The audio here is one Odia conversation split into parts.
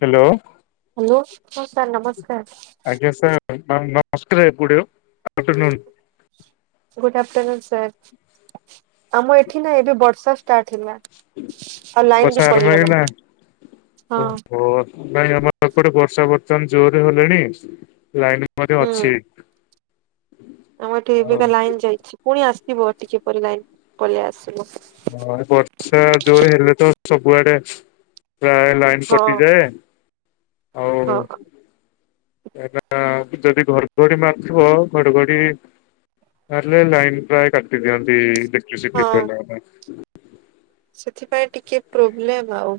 ହ୍ୟାଲୋ। ହ୍ୟାଲୋ ହ ସାର୍ ନମସ୍କାର। ଆଜ୍ଞା ସାର୍ ମାମ ନମସ୍କାର [inaudible] ଆଫ୍ଟର ନୁନ ଗୁଡ ଆଫ୍ଟରନୁନୁ ସାର୍ ଆମ ଏଠି ନା ଏବେ ବର୍ଷା ଷ୍ଟାର୍ଟ ହେଲା। ଆଉ ଲାଇନ୍ ବର୍ଷା ବି ଆରମ୍ଭ ପଳିଗଲା ହେଇଗଲା? ହଁ। ଓହୋ ନାଇଁ ଆମର ଏପଟେ ବର୍ଷା ବର୍ତ୍ତମାନ ଜୋରରେ ହେଲେଣି ଲାଇନ ମଧ୍ୟ ହୁଁ ଅଛି। ଆମ ଏଠି ଆଉ ଏବେକା ଲାଇନ୍ ଯାଇଛି ପୁଣି ଆସିବ ଟିକେପରେ ଲାଇନ ପଳି ଆସିବ। ହଁ ବର୍ଷା ଜୋରେ ହେଲେ ତ ସବୁଆଡେ ପ୍ରାୟ ଲାଇନ ହଁ କଟିଯାଏ ଆଉ ହଁ ଏରା ଯଦି ଘଡଘଡି ମାରଥିବ ଘଡଘଡି ତାହାଲେ ଲାଇନ୍ ପ୍ରାୟ କାଟଦିଅନ୍ତି ଦେଖିଶିଏ ହଁ ଫିବେଲ। ସେଥିପାଇଁ ଟିକେ ପ୍ରୋବ୍ଲେମ ଆଉ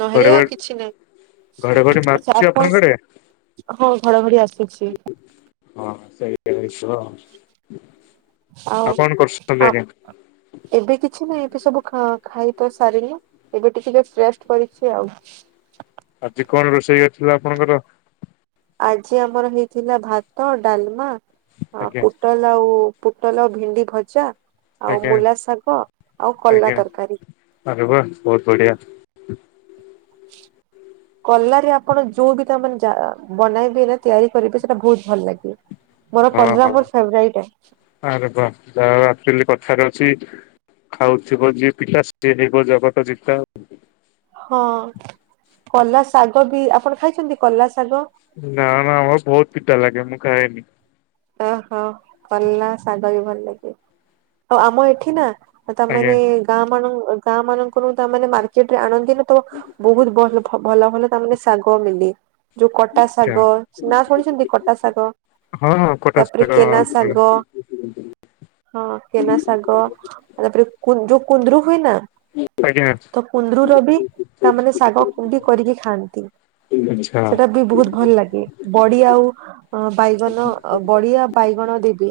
ନହେଲେ ଆଉ ଘଡଘଡି କିଛି ନାଇ। ଘଡଘଡି ଆଛା ମାରୁଛି ଆପଣ ଆପଣଙ୍କ ଆଡେ? ହଁ ଘଡଘଡି ଆସୁଛି। ହଁ ସେଇ ଟାଇପ୍ ର [unintelligible] ଆଉ କରୁଛନ୍ତି ଅ ଆଜ୍ଞା? ଏବେ କିଛି ନାହିଁ ଏବେ ସବୁ ଖା ଖାଇବା ସାରିଲେ। ଏବେ ଟିକେ ରେଷ୍ଟ କରିଛି ଆଉ। ଆଜି କଣ ରୋଷେହେଇଥିଲା ଆପଣଙ୍କର? ଆଜି ଆମର ହେଇଥିଲା ଭାତ ଡାଲମା ଆଜ୍ଞା ପୁଟଲ ଲାଉ ପୁଟଲ ଭେଣ୍ଡି ଭଜା ଆଉ ଆଜ୍ଞା ମୂଲା ଶାଗ ଆଉ ଆଜ୍ଞା କଲା ତରକାରୀ। ଆରେ ବା ବହୁତ ବଢିଆ। କଲାରେ ଆପଣ ଯୋଉ ବି ତା ମାନେ ଯା ବନାଇବେ ନା ତିଆରି କରିବେ ସେଇଟା ବହୁତ ଭଲ ଲାଗିବ। ମୋର ହଁ କଲରା ହଁ। ବହୁତ୍ ଫେବ୍ରାଇଟ ଏ। ଆରେ ବା ଯାହା ହୋଉ ଆକଚୁଆଲି କଥାରେ ଅଛି ଖାଉଥିବ ଯିଏ ପିତା ସିଏ ହେବ ଜଗତ ଜିତା ଆଉ। ହଁ କଲା ଶାଗ ବି ଆପଣ ଖାଇଛନ୍ତି କଲା ଶାଗ? ନା ନା ଆମର ବହୁତ ପିଟା ଲାଗେ ମୁଁ ଖାଏନି। ଓହୋ କଲା ଶାଗ ବି ଭଲ ଲାଗେ ଆଉ ଆମ ଏଠି ନା ଆଜ୍ଞା ତାମାନେ ଗାଁ ମାନଙ୍କୁ ଗାଁ ମାନଙ୍କରୁ ତାମାନେ ମାର୍କେଟ ରେ ଆଣନ୍ତିନି ତ ବହୁତ ଭଲ ଭଲ ଭଲ ତା ମାନେ ଶାଗ ମିଲେ। ଯୋଉ କଟା ଆଛା ଶାଗ ନାଁ ଶୁଣିଛନ୍ତି କଟା ଶାଗ? ହଁ ହଁ। ଖଟା ତାପରେ ଶାଗ କେନା ଫଳ। ସାଗ। ହଁ କେନା ଶାଗ ତାପରେ କୁ ଯୋଉ କୁନ୍ଦ୍ରୁରୁ ହୁଏ ନା? ଆଜ୍ଞା। ତ କୁନ୍ଦୁରୁର ବି ତାମାନେ ଶାଗ କରିକି ଖାଆନ୍ତି। ଆଚ୍ଛା। ସେଟା ବି ବହୁତ ଭଲ ଲାଗେ ବଡି ଆଉ ବାଇଗଣ। ଆଉ ବଡି ଆଉ ବାଇଗଣ ଦିଦି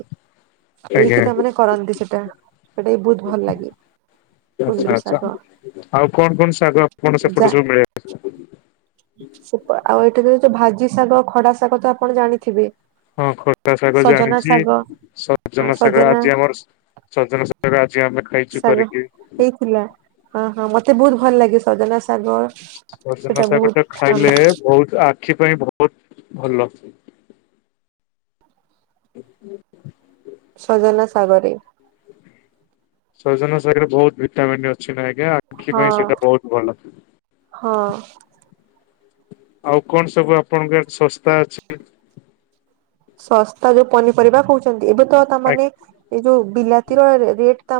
ଦେଇକି ତା ଆଚ୍ଛା ମାନେ କରନ୍ତି ସେଟା। ସେଇଟା ବି ବହୁତ ଭଲ ଲାଗେ। ଆଚ୍ଛା କୁନ୍ଦୁରୁ ଆଛା ଶାଗ ଆଉ କଣ କଣ ସାଗ କଣ ଯା ସେପଟ ସବୁ ମିଳେ? [unintelligible] ଆଉ ଏଇଠି ଯ ଯୋଉ ଭାଜି ଶାଗ ଖଡା ଶାଗ ତ ଆପଣ ଜାଣିଥିବେ। ହଁ ଖଟା ଶାଗ ସଜନା ଜାଣିଛି ଶାଗ ସଜନା ସାଗ ଆଜି ଆମର ସଜନା ଶାଗ ଆଜି ଆମେ ଖାଇଛୁ ଶାଗ କରିକି। ହେଇଥିଲା ହଁ ହଁ ମତେ ବହୁତ ଭଲ ଲାଗେ ସଜନା ଶାଗ। ସେଟା ଭଜନ ଶାଗ ଟା ଖାଇଲେ ବହୁତ ବହୁତ ଆଖି ପାଇଁ ବହୁତ ଭଲ। [inaudible] ସଜନା ସାଗରେ ସଜନ ସାଗରେ ବହୁତ ଭିଟାମନ୍ ଅଛି ନା ଆଜ୍ଞା ଆଖି ହଁ ପାଇଁ ସେଇଟା ବହୁତ ଭଲ। ହଁ। ଆଉ କଣ ସବୁ ଆପଣଙ୍କ ଆଡ଼େ ଶସ୍ତା ଅଛି? ଶସ୍ତା ଯୋଉ ପନିପରିବା କହୁଛନ୍ତି ଏବେ ତ ତାମାନେ ଏ ଯୋଉ ବିଲାତିର ରେଟ୍ ତ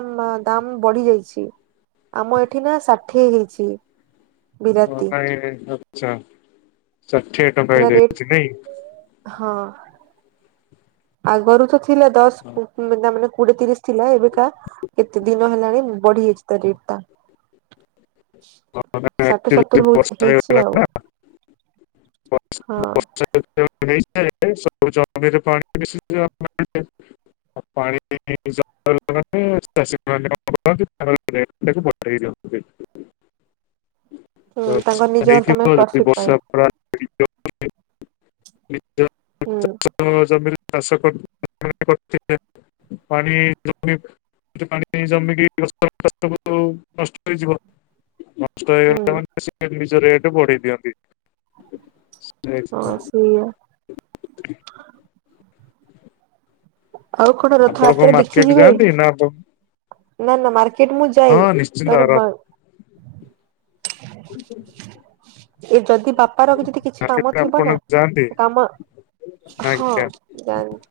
ଦାମ ବଢି ଯାଇଛି ଆମ ଏଠି ନା ଷାଠିଏ ହେଇଛି। ହ ବିଲାତି ନାଇଁ ଆଛା ଷାଠିଏ ଟଙ୍କା ସେଟା ହେଇ ରେଟ ଯାଇଛି ନାଇଁ। ହଁ। ଆଗରୁ ତ ଥିଲା ଦଶ ତା ମାନେ କୋଡିଏ ତିରିଶ। ଥିଲା ଏବେକା ଏତେ ଦିନ ହେଲାଣି ବଢିଯାଇଛି ତା ରେଟ୍ ଟା। ଷାଠ ସତୁରି ହ ବର୍ଷା ହେଇଛି ହେଇଗଲା ଆଉ। ନା ବର୍ଷା ହଁ। [unintelligible] [unintelligible] ହୁଁ ତାଙ୍କ ନିଜ ତମେ ହେଇଥିବ ଯଦି ପ୍ରଫିଟ ପାଇଁ ବର୍ଷା ପରା। ହୁଁ [unintelligible] ଜମିରେ ଚାଷ କରୁଥିବେ ପାଣି [unintelligible] [unintelligible] ହୁଁ [unintelligible] ନିଜ ରେଟ୍ ବଢ଼େଇ ଦିଅନ୍ତି। ସେଇୟା [inaudible] ଆଉ କଣ ଆପଣ କଣ ରଥଯାତ୍ରା ଦେଖି ମାର୍କେଟ ଯିବେ? ଯାଆନ୍ତି ନା ହଁ ନା ନା ମାର୍କେଟ ମୁ ଯାଏ ନିଶ୍ଚିନ୍ତ ତାର ବା ଏ ଯଦି ବାପାର ବି ଯଦି କିଛି କାମ ମାର୍କେଟ ଥିବ ନା ଆପଣ ଯାଆନ୍ତି ଏ କାମ ହଁ ଆଜ୍ଞା ଜାଣି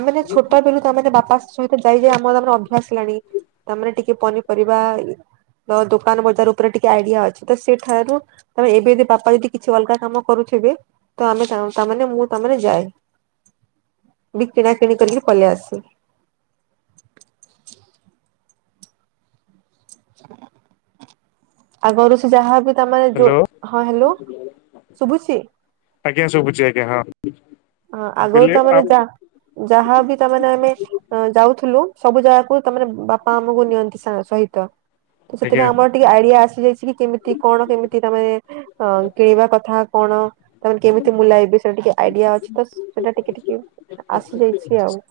ଆମେ ଛୋଟ ବିଲୁ ତମେ ବାପା ସହିତ ଯାଇଯାଇ ଆମର ଆମର ଅଭ୍ୟାସ ହେଲାଣି। ତାମରେ ଟିକେ ପନିପରିବା ଇ ତ ଦୋକାନ ବଜାର ଉପରେ ଟିକେ ଆଇଡିଆ ଅଛି ତ ସେଠାରୁୁ ତ ଏବେ ବି ବାପା ଯଦି କିଛି ଅଲଗା କାମ କରୁଥିବେ ତ ଆମେ ତାମାନେ ମୁଁ ତାମାନେେ ଯାଏ ବି କିଣା କିିଣି କରିକି ପଳେଇ ଆସେ। ଆଗରୁ ସେ ଯାହା ବି ତାମାନେ ଯୋଉ ହ୍ୟାଲୋ ହଁ ହ୍ୟାଲୋ ଶୁଭୁଛି। ଆଜ୍ଞା ଶୁଭୁଛି ଆଜ୍ଞା ହଁ। ହଁ ମୁଁ ଆଗରୁ କହିଲି ତମାନେ ଯା ଯାହା ବି ତାମାନେ ଆମେ ଅ ଯାଉଥିଲୁ ସବୁ ଜାଗାକୁ ତା ମାନେ ବାପା ଆମକୁ ନିଅନ୍ତି ସହିତ। ତ ଆଜ୍ଞା ସେଥିପାଇଁ ଆମର ଟିକେ ଆଇଡିଆ ଆସିଯାଇଛି କି କେମିତି କଣ କେମିତି ତମେ ଅ କିଣିବା କଥା କଣ? ତମାନେ କେମିତି ମୁଁଲାଇବି ସେଟା ଟିକେ ଆଇଡିଆ ଅଛି ତ ସେଇଟା ଟିକେ ଟିକେ ଆସିଯାଇଛି ଆଉ।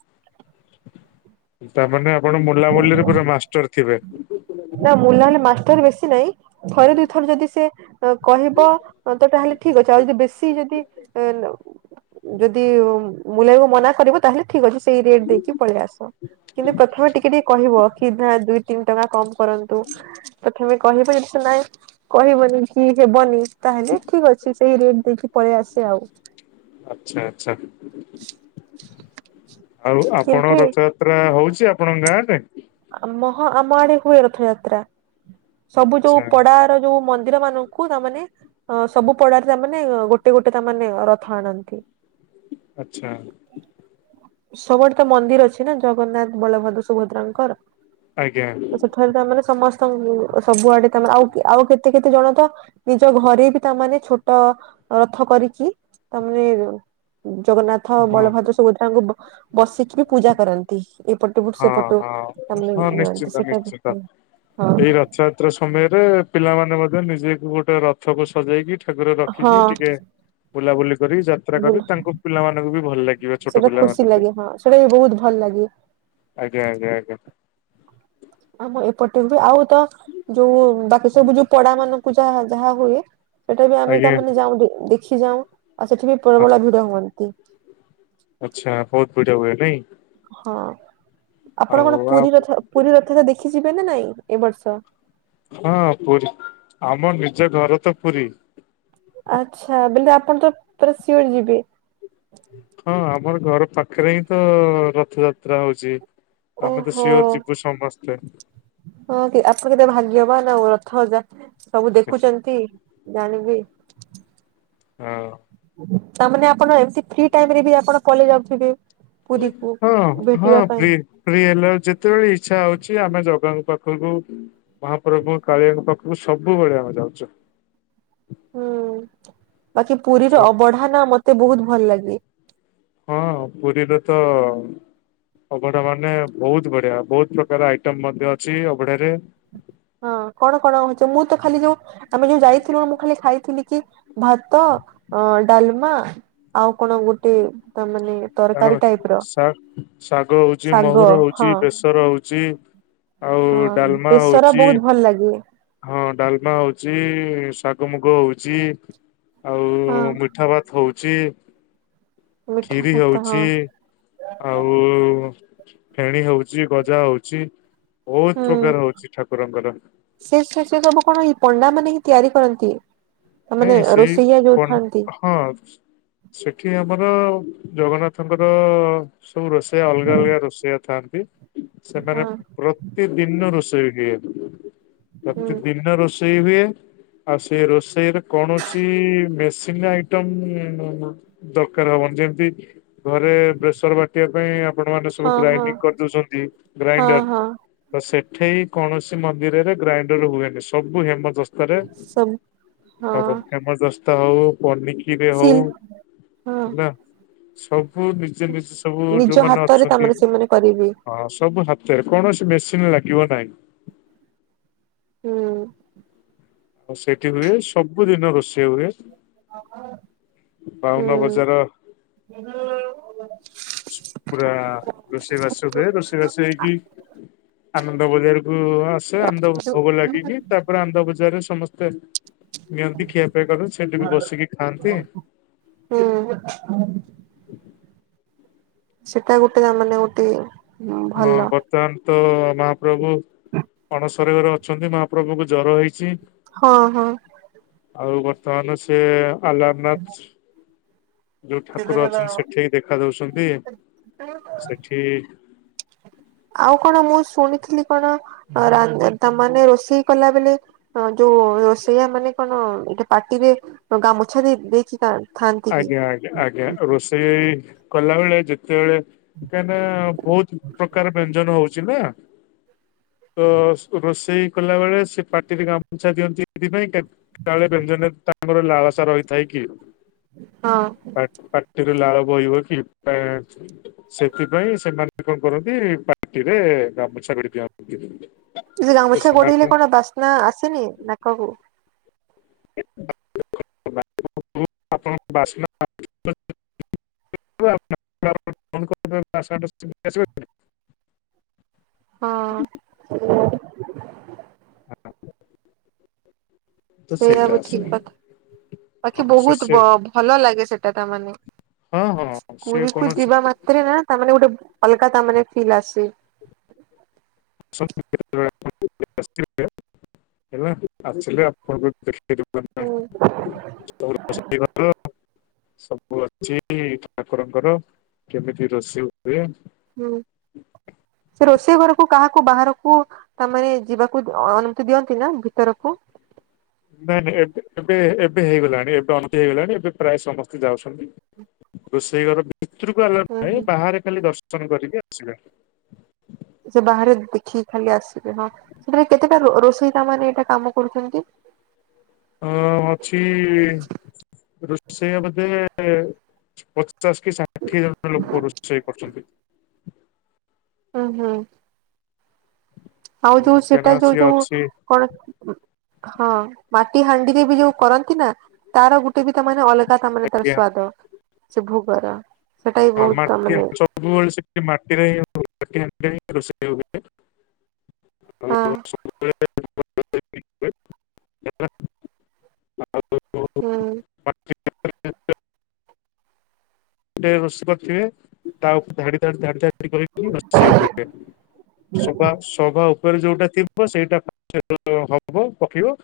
ତାମାନେ ଆପଣ ବୁଲାବୁଲିରେ ପୁରା ମାଷ୍ଟର ଥିବେ। ନା ମୁଁ ବୁଲାବୁଲି ମାଷ୍ଟର ବେଶୀ ନାହିଁ। ଥରେ ଦୁଇଥର ଯଦି ସେ କହିବ ତ ତାହେଲେ ଠିକ ଅଛି ଆଉ ଯଦି ବେଶୀ ଯଦି ହେଲେ ଯଦି ମୂଲେୟାକୁ ମନା କରିବ ତାହେଲେ ଠିକ ଅଛି। ସେଇ ରେଟ ଦେଇକି ପଳେଇ ଆସ। କିନ୍ତୁ ପ୍ରଥମେ ଟିକ କେ କହିବ କି ଧା ଦୁଇ ତିନି ଟଙ୍କା କମ କରନ୍ତୁ ପ୍ରଥମେ କହିବ ଯଦି ସେ ନାଇଁ ଠି କହିବନି କି ହେବନି ତାହେଲେ ଠିକ ଅଛି ସେଇ ରେଟ ଦେଇକି ପଳେଇ ଆସେ ଆଉ। ଆଚ୍ଛା ଆଚ୍ଛା। ଆଉ ଆପଣ କିନ୍ତୁ ଏ ରଥଯାତ୍ରା ହଉଛି ଆପଣଙ୍କ ଗାଁରେ? ଆମ ହଁ ଆମ ଆଡେ ହୁଏ ରଥଯାତ୍ରା। ସବୁ ଆଚ୍ଛା ଯୋଉ ପଡା ଯୋଉ ମନ୍ଦିର ମାନଙ୍କୁ ତାମାନେେ ଅ ସବୁ ପଡାରେ ଆମେ। ନାଇଁ ଗୋଟେ ଗୋଟେ ତା ମାନେ ରଥ ଆଣନ୍ତି। ଆଚ୍ଛା। ସବୁଆଡ଼ ତ ମନ୍ଦିର ଅଛି ନା ଜଗନ୍ନାଥ ବଳଭଦ୍ର ସୁଭଦ୍ରାଙ୍କର। ଆଜ୍ଞା। ତ ସେଠାରେ ତାମାନେ ସମସ୍ତ ସବୁଆଡେ ତା ମା ଆଉ ଆଉ କେତେ କେତେ ଜଣ ତ। ନିଜ ଘରେ ବି ତାମାନେେ ଛୋଟ ରଥ କରିକି ତାମାନେ। ଜଗନ୍ନାଥ ହଁ ବଳଭଦ୍ର ସୁଭଦ୍ରାଙ୍କୁ ବ ବସିକି ବି ପୂଜା କରନ୍ତି ଏପଟୁ ହଁ ସେପଟୁ। ହଁ ତାମାନେ ହଁ ନିଅନ୍ତି ନିଶ୍ଚିନ୍ତ ସେଟା ବି ନିଶ୍ଚିନ୍ତ ହଁ ଏଇ ର ଥଯାତ୍ରା ସମୟରେ ପିଲାମାନେ ମଧ୍ୟ ନିଜେକୁ ଗୋଟେ ରଥକୁ ସଜେଇକି। ଠାକୁର ହଁ ରଖିକି ଟିକେ। ବୁଲାବୁଲି କରି ଯାତ୍ରା ବୁଲ କରି ତାଙ୍କୁ ପିଲାମାନଙ୍କୁ ବି ଭଲ ଲାଗିବ ଛୋଟ ସେଟା ଖୁସି ପିଲାମାନଙ୍କୁ। ଲାଗେ ହଁ ସେଟା ବି ବହୁତ ଭଲ ଲାଗେ। ଆଜ୍ଞା ଆଜ୍ଞା ଆଜ୍ଞା। ଆମ ଏପଟେ ବି ଆଉ ତ। ଯୋଉ ବାକି ସବୁ ଯୋଉ ପଡା ମାନଙ୍କୁ ଯାହା ଯାହା ହୁଏ। ସେଟା ବି ଆମେ ଆଜ୍ଞା ତାମାନେ ଯାଉ ଯୋ ଦେଖି ଯାଉ ଆଉ ସେଠି ବି ହଁ। ପ୍ରବଳ ଭିଡ ହୁଅନ୍ତି। ଆଚ୍ଛା ବହୁତ ଭିଡ଼ ହୁଏ ନାଇଁ? ହଁ, ଆପଣ ଆଉ କଣ ପୁରୀ ରଥ ପୁରୀ ରଥ ଦେଖିଯିବେ ନା ନାଇଁ? ଏ ବର୍ଷ। ହଁ ପୁରୀ ଆମ ନିଜ ଘର ତ ପୁରୀ। ଆଚ୍ଛା ବେଲେ ଆପଣ ତ ପୁରା ସିଓର ଯିବେ। ହଁ ଆମର ଘର ପାଖରେ ହିଁ ତ ରଥଯାତ୍ରା ହଉଛି। ଆମେ ତ ଓହୋ। ସିଓର ଯିବୁ ସମସ୍ତେ। ହଁ କି ଆପଣ ତ ଭାଗ୍ୟବାନ ଆଉ ରଥ ଯା ସବୁ ଦେଖୁଛନ୍ତି ଜାଣିବି। ହଁ। ତାମାନେ ଆପଣ ଏମତି ଫ୍ରି ଟାଇମ ରେ ବି ଆପଣ କଲେ ଯାଉଥିବେ। ପୁରୀକୁ ହଁ ହଁ ଭେଟିବା ପାଇଁ ଫ୍ରି। ଫ୍ରି ହେଲେ ଯେତେବେଳେ ଇଚ୍ଛା ହଉଛି ଆମେ ଜଗାଙ୍କ ପାଖକୁ। ମହାପ୍ରଭୁ କାଳିଆଙ୍କ ପାଖକୁ ସବୁବେଳେ ଆମେ ଯାଉଛୁ। ହୁଁ ବାକି ପୁରୀର ସ- ଅବଢା ନା ମତେ ବହୁତ ଭଲ ଲାଗେ। ହଁ ପୁରୀରେ ତ। ଅଭଡା ମାନେ ବହୁତ ବଢିଆ ବହୁତ ପ୍ରକାର ଆଇଟମ ମଧ୍ୟ ଅଛି ଅଭଢାରେ। ହଁ କଣ କଣ ହଉଚ? ମୁଁ ତ ଖାଲି ଯୋଉ ଆମେ ଯୋଉ ଯାଇଥିଲୁ, ମୁଁ ଖାଲି ଖାଇଥିଲି କି, ଭାତ ଅ ଡାଲମା ଆଉ କଣ ଗୋଟେ ତା ମାନେ ତରକାରୀ ତାଙ୍କର ଟାଇପ ର ଶା ଶାଗ ହଉଚି, ଶାଗ ମହୁର ହଁ ହଉଚି, ବେସର ହଉଚି ହଁ ଆଉ ଡାଲମା ବେସର ହଉଚି ବହୁତ ଭଲ ଲାଗେ ହଁ ଡାଲମା ହଉଚି, ଶାଗ ମୁଗ ହଉଚି ହଁ ଆଉ ମିଠା ଭାତ୍ ହଉଚି। ମିଠା ଭାତ। ଚି, ହଁ ଆଉ ଫେଣୀ ହଉଚି, ଗଜା ହଉଚି ବହୁତ ହୁଁ ପ୍ରକାର ହଉଚି ଠାକୁରଙ୍କର। ସେ ସେ ସେ ସବୁ କଣ ଏଇ ପଣ୍ଡା ମାନେ ହିଁ ତିଆରି କରନ୍ତି? ମାନେ ନାଇଁ ସେଇ ରୋଷେଇଆ ଯୋଉ ପନ୍, ଥାନ୍ତି ହଁ। ସେଠି ଆମର ଜଗନ୍ନାଥଙ୍କର ସବୁ ରୋଷେଇଆ ଅଲଗା ଅଲଗା ରୋଷେଇଆ ଥାଆନ୍ତି, ସେମାନେ ହଁ ପୁରା ପ୍ରତିଦିିନ ରୋଷେଇ ହୁଏ, ହୁଁ ପ୍ରତିଦିନ ରୋଷ୍ ଷେଇ ହୁଏ, ଆଉ ସେ ରୋଷେଇର କୌଣସି ମେସିନ୍ ଆଇଟମ୍ ଦରକାର ହବନି, ଯେମ୍ ତି ଘରେ ବେସର ବାଟିବା ପାଇଁ ଆପଣ ମାନେ ସବୁ ହଁ ହଁ ଗ୍ରାଇଣ୍ଡିଙ୍ଗ୍ କରିଦଉଚନ୍ତି, ହଁ ଗ୍ରାଇଣ୍ଡର ହଁ ତ ସେଠେଇ କୌଣସି ମନ୍ଦିରରେ ଗ୍ରାଇଣ୍ଡର ହୁଏନି, ସବୁ ହେମଦସ୍ତାରେ ସବୁ ହଁ ହବ, ହେମଦସ୍ତା ହଉ, ପନିକିରେ ହଉ ସିଲ୍ ହଁ ହେଲା। ସବୁ ନିଜେ ନିଜେ ସବୁ, ନିଜ ଯୋଉମାନେ ହାତରେ ଅଛନ୍ତି, ତାମାନେ ସେମାନେ କରିବେ ଅ ସବୁ ହାତ୍ ତେରେ, କୌଣସି ମେସିନ୍ ଲାଗିବ ନାହିଁ। ହୁଁ। ଆଉ ସେଇଠି ହୁଏ, ସବୁଦିନ ରୋଷେଇ ହୁଏ। ଏ ମାମା? ବାଉନ ବଜାର ସେ ଘର ଓଳଉ [unintelligible] ପୁରା ରୋଷେଇବାସ ହୁଏ, ରୋଷେଇବାସ ହେଇକି ଆନନ୍ଦ ବଜାରକୁୁ ଆସେ, ଆନନ୍ଦ ଭୋଗ ଲାଗିକି, ତା ପରେ ଆନନ୍ଦ ବଜାରରେ ସମସ୍ତେ ନିଅନ୍ତି, ଖିଆପିଆ କଲେ, ସେଇଠି ବି ବସିକି ଖାଆନ୍ତି। ହୁଁ ସେଟା ଗୋଟେ ତା ମାନେ ଗୋଟେ ହଁ, ଭଲ ବର୍ ବର୍ତ୍ତମାନ୍ ତ ମହାପ୍ରଭୁ ଅଣସର ଘରେ ଅଛନ୍ତି, ମହାପ୍ରଭୁକୁ ଜର ହେଇଚି। ହଁ ହଁ। ଆଉ ବର୍ତ୍ତମାନ ସେ ଆଲାରନାଥ୍ ଯୋଉ ଠାକୁର ଅଛନ୍ତି ହଁ ସେଠି ଦେଖା ଦଉଚନ୍ତି, ସେଠି ଆଉ କଣ ମୁଁ ଶୁଣିଥିଲି କଣ, ରାନ୍ଧ୍, ତ ମାନେ ରୋଷଇ କଲା ବେଳେ ହ ଯୋଉ ରୋଷେଇଆ ମାନେ କଣ, ଏ ପାଟିରେ ଗାମୁଛା ଦେଇ ଦେଇକି [unintelligible] ଆଜ୍ଞା ଆଜ୍ଞା ଆଜ୍ଞା, ରୋଷେଇ କଲାବେଳେ, ଯେତେବେଳେ କାହିଁକି ନା, ବହୁତ ପ୍ରକାର ବ୍ୟଞ୍ଜନ ହଉଚି ନା? ତ ରୋଷେଇ କଲାବେଳେ ସେ ପାଟିରେ ଗାମୁଛା ଦିଅନ୍ତି ସେଇଥିପାଇଁ, କେ କାଳେ ବ୍ୟଞ୍ଜନରେ ତାଙ୍କର ଗୋଟେ ଲାଳସା ରହିଥାଏ କି? ହଁ। ପା ପାଟିରୁ ଲାଳ ବୋଇବ କି [unintelligible] ସେଥିପାଇଁ ସେମାନେ କଣ କରନ୍ତି, ପାଟିରେ ଗାମୁଛା ଭିଡି ଦିଅନ୍ତି। ଯୋଉ ଗାମୁଛା ଗୋଡ଼େଲେ ସେମାନେ କଣ ବାସ୍ନା ଆସେନି ନାକକୁ? [unintelligible] [unintelligible] ହଁ [unintelligible] ତ ସେଇଆ ସେଇଟା ବି ଆସେ ଠିକ କଥା ବାକି ସେ ବହୁତ ସେ ବ ଭଲ ଲାଗେ ସେଟା ତା ମାନେ। ହଁ ହଁ ସେ ପୁରୀକୁ କୌଣସି ଯିବା ମାତ୍ରେ ନା ତାମାନେ ଗୋଟେ ଅଲଗା ତା ମାନେ ଫିଲ୍ ଆସେ। [unintelligible] ହେଲା ଆସିଲେ ଆ ହୁଁ [unintelligible] ସବୁ ଅଛି ଠାକୁରଙ୍କର କେମିତି ରୋଷେଇ ହୁଏ। ହୁଁ ସେ ରୋଷେଇ ଘରକୁ କାହାକୁ ବାହାରକୁ ତାମାନେ ଯିବାକୁ ଆ ଅନୁମତି ଦିଅନ୍ତି ନା ଭିତରକୁ? ନାଇଁ ନାଇଁ ଏବେ ଏବେ ଏବେ ହେଇଗଲାଣି ଏବେ ଅନୁମତି ହେଇଗଲାଣି ଏବେ ପ୍ରାୟ ସମ ଯାଉଚନ୍ତି ରୋଷେଇ ଘର ଭିତରକୁ ଆଲାଉ ହୁଁ ହୁଁ। ନାହିଁ ବାହାରେ ଖାଲି ଦସ ନ କରିକି ଆସିବେ। ସେ ବାହାରେ ଦେଖିକି ଖାଲି ଆସିବେ ହଁ ସେଠାରେ କେତେଟା ରୋ ରୋଷେଇ ତା ମାନେ ଏଇଟା କାମ କରୁଚନ୍ତି? ହୁଁ ଅଛି ରୋଷେଇଆ ବୋଧେ ପଚ ପଚାଶ କି ଷାଠିଏ ଜଣ ଲୋକ ରୋଷେଇ କରୁଚନ୍ତି। ହୁଁ ହୁଁ। ଆଉ ଯୋଉ ସେଟା କାହିଁକିନା ଯୋଉ ସିଏ ଯୋଉ ଅଛି କଣ ହଁ ମାଟି ହାଣ୍ଡିରେ ବି ଯୋଉ କରନ୍ତି ନା ତାର ଗୋଟ ଟେ ବି ତା ମାନେ ଅଲଗା ତା ମାନେ ତାର ଆଜ୍ଞା ସ୍ଵାଦ ସେ ଭୋଗର। ସେଟା ବି ହଁ ବହୁତ ତା ମାଟି ମାନେ ହାଣ୍ଡି ସବୁବେଳେ ସେଠି ମାଟିରେ ହିଁ ମାଟି ହାଣ୍ଡି ରେ ରୋଷେଇ ହୁଏ। ହଁ [unintelligible] କରିଥିବେ [unintelligible] ହୁଁ। ଗୋଟେ ରୋଷେଇ କରିଥିବେ ତା ଉପରେ ଧାଡି ଧାଡି ଧାଡି [unintelligible] ସଭା ସଭା ଉପରେ ଯୋଉଟା ଥିବ ବ ସେଇଟା ଫାଷ୍ଟ ହବ ପକିବ।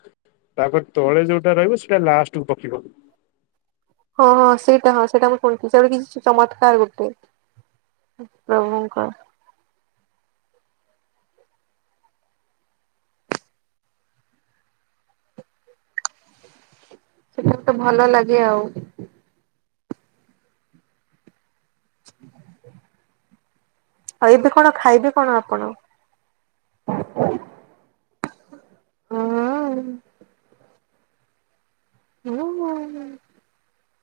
ତାପରେ ତଳେ ଯୋଉଟା ରହିବ ସେଟା ଲାଷ୍ଟକୁ ପକିବ। ହଁ ହଁ ସେଇଟା ହଁ ସେଇଟା ମୁଁ ଶୁଣିଥିଲି ସେଟା କିଛି ଚମତ୍କାର ଗୋଟେ। ପ୍ରଭୁଙ୍କର। ସେଟା ଗୋଟେ ଭଲ ଲାଗେ ଆଉ। ହ ଆଉ ଏବେ କଣ ଖାଇବେ କଣ ଆପଣ? ହୁଁ। ହୁଁ ହୁ ହୁଁ।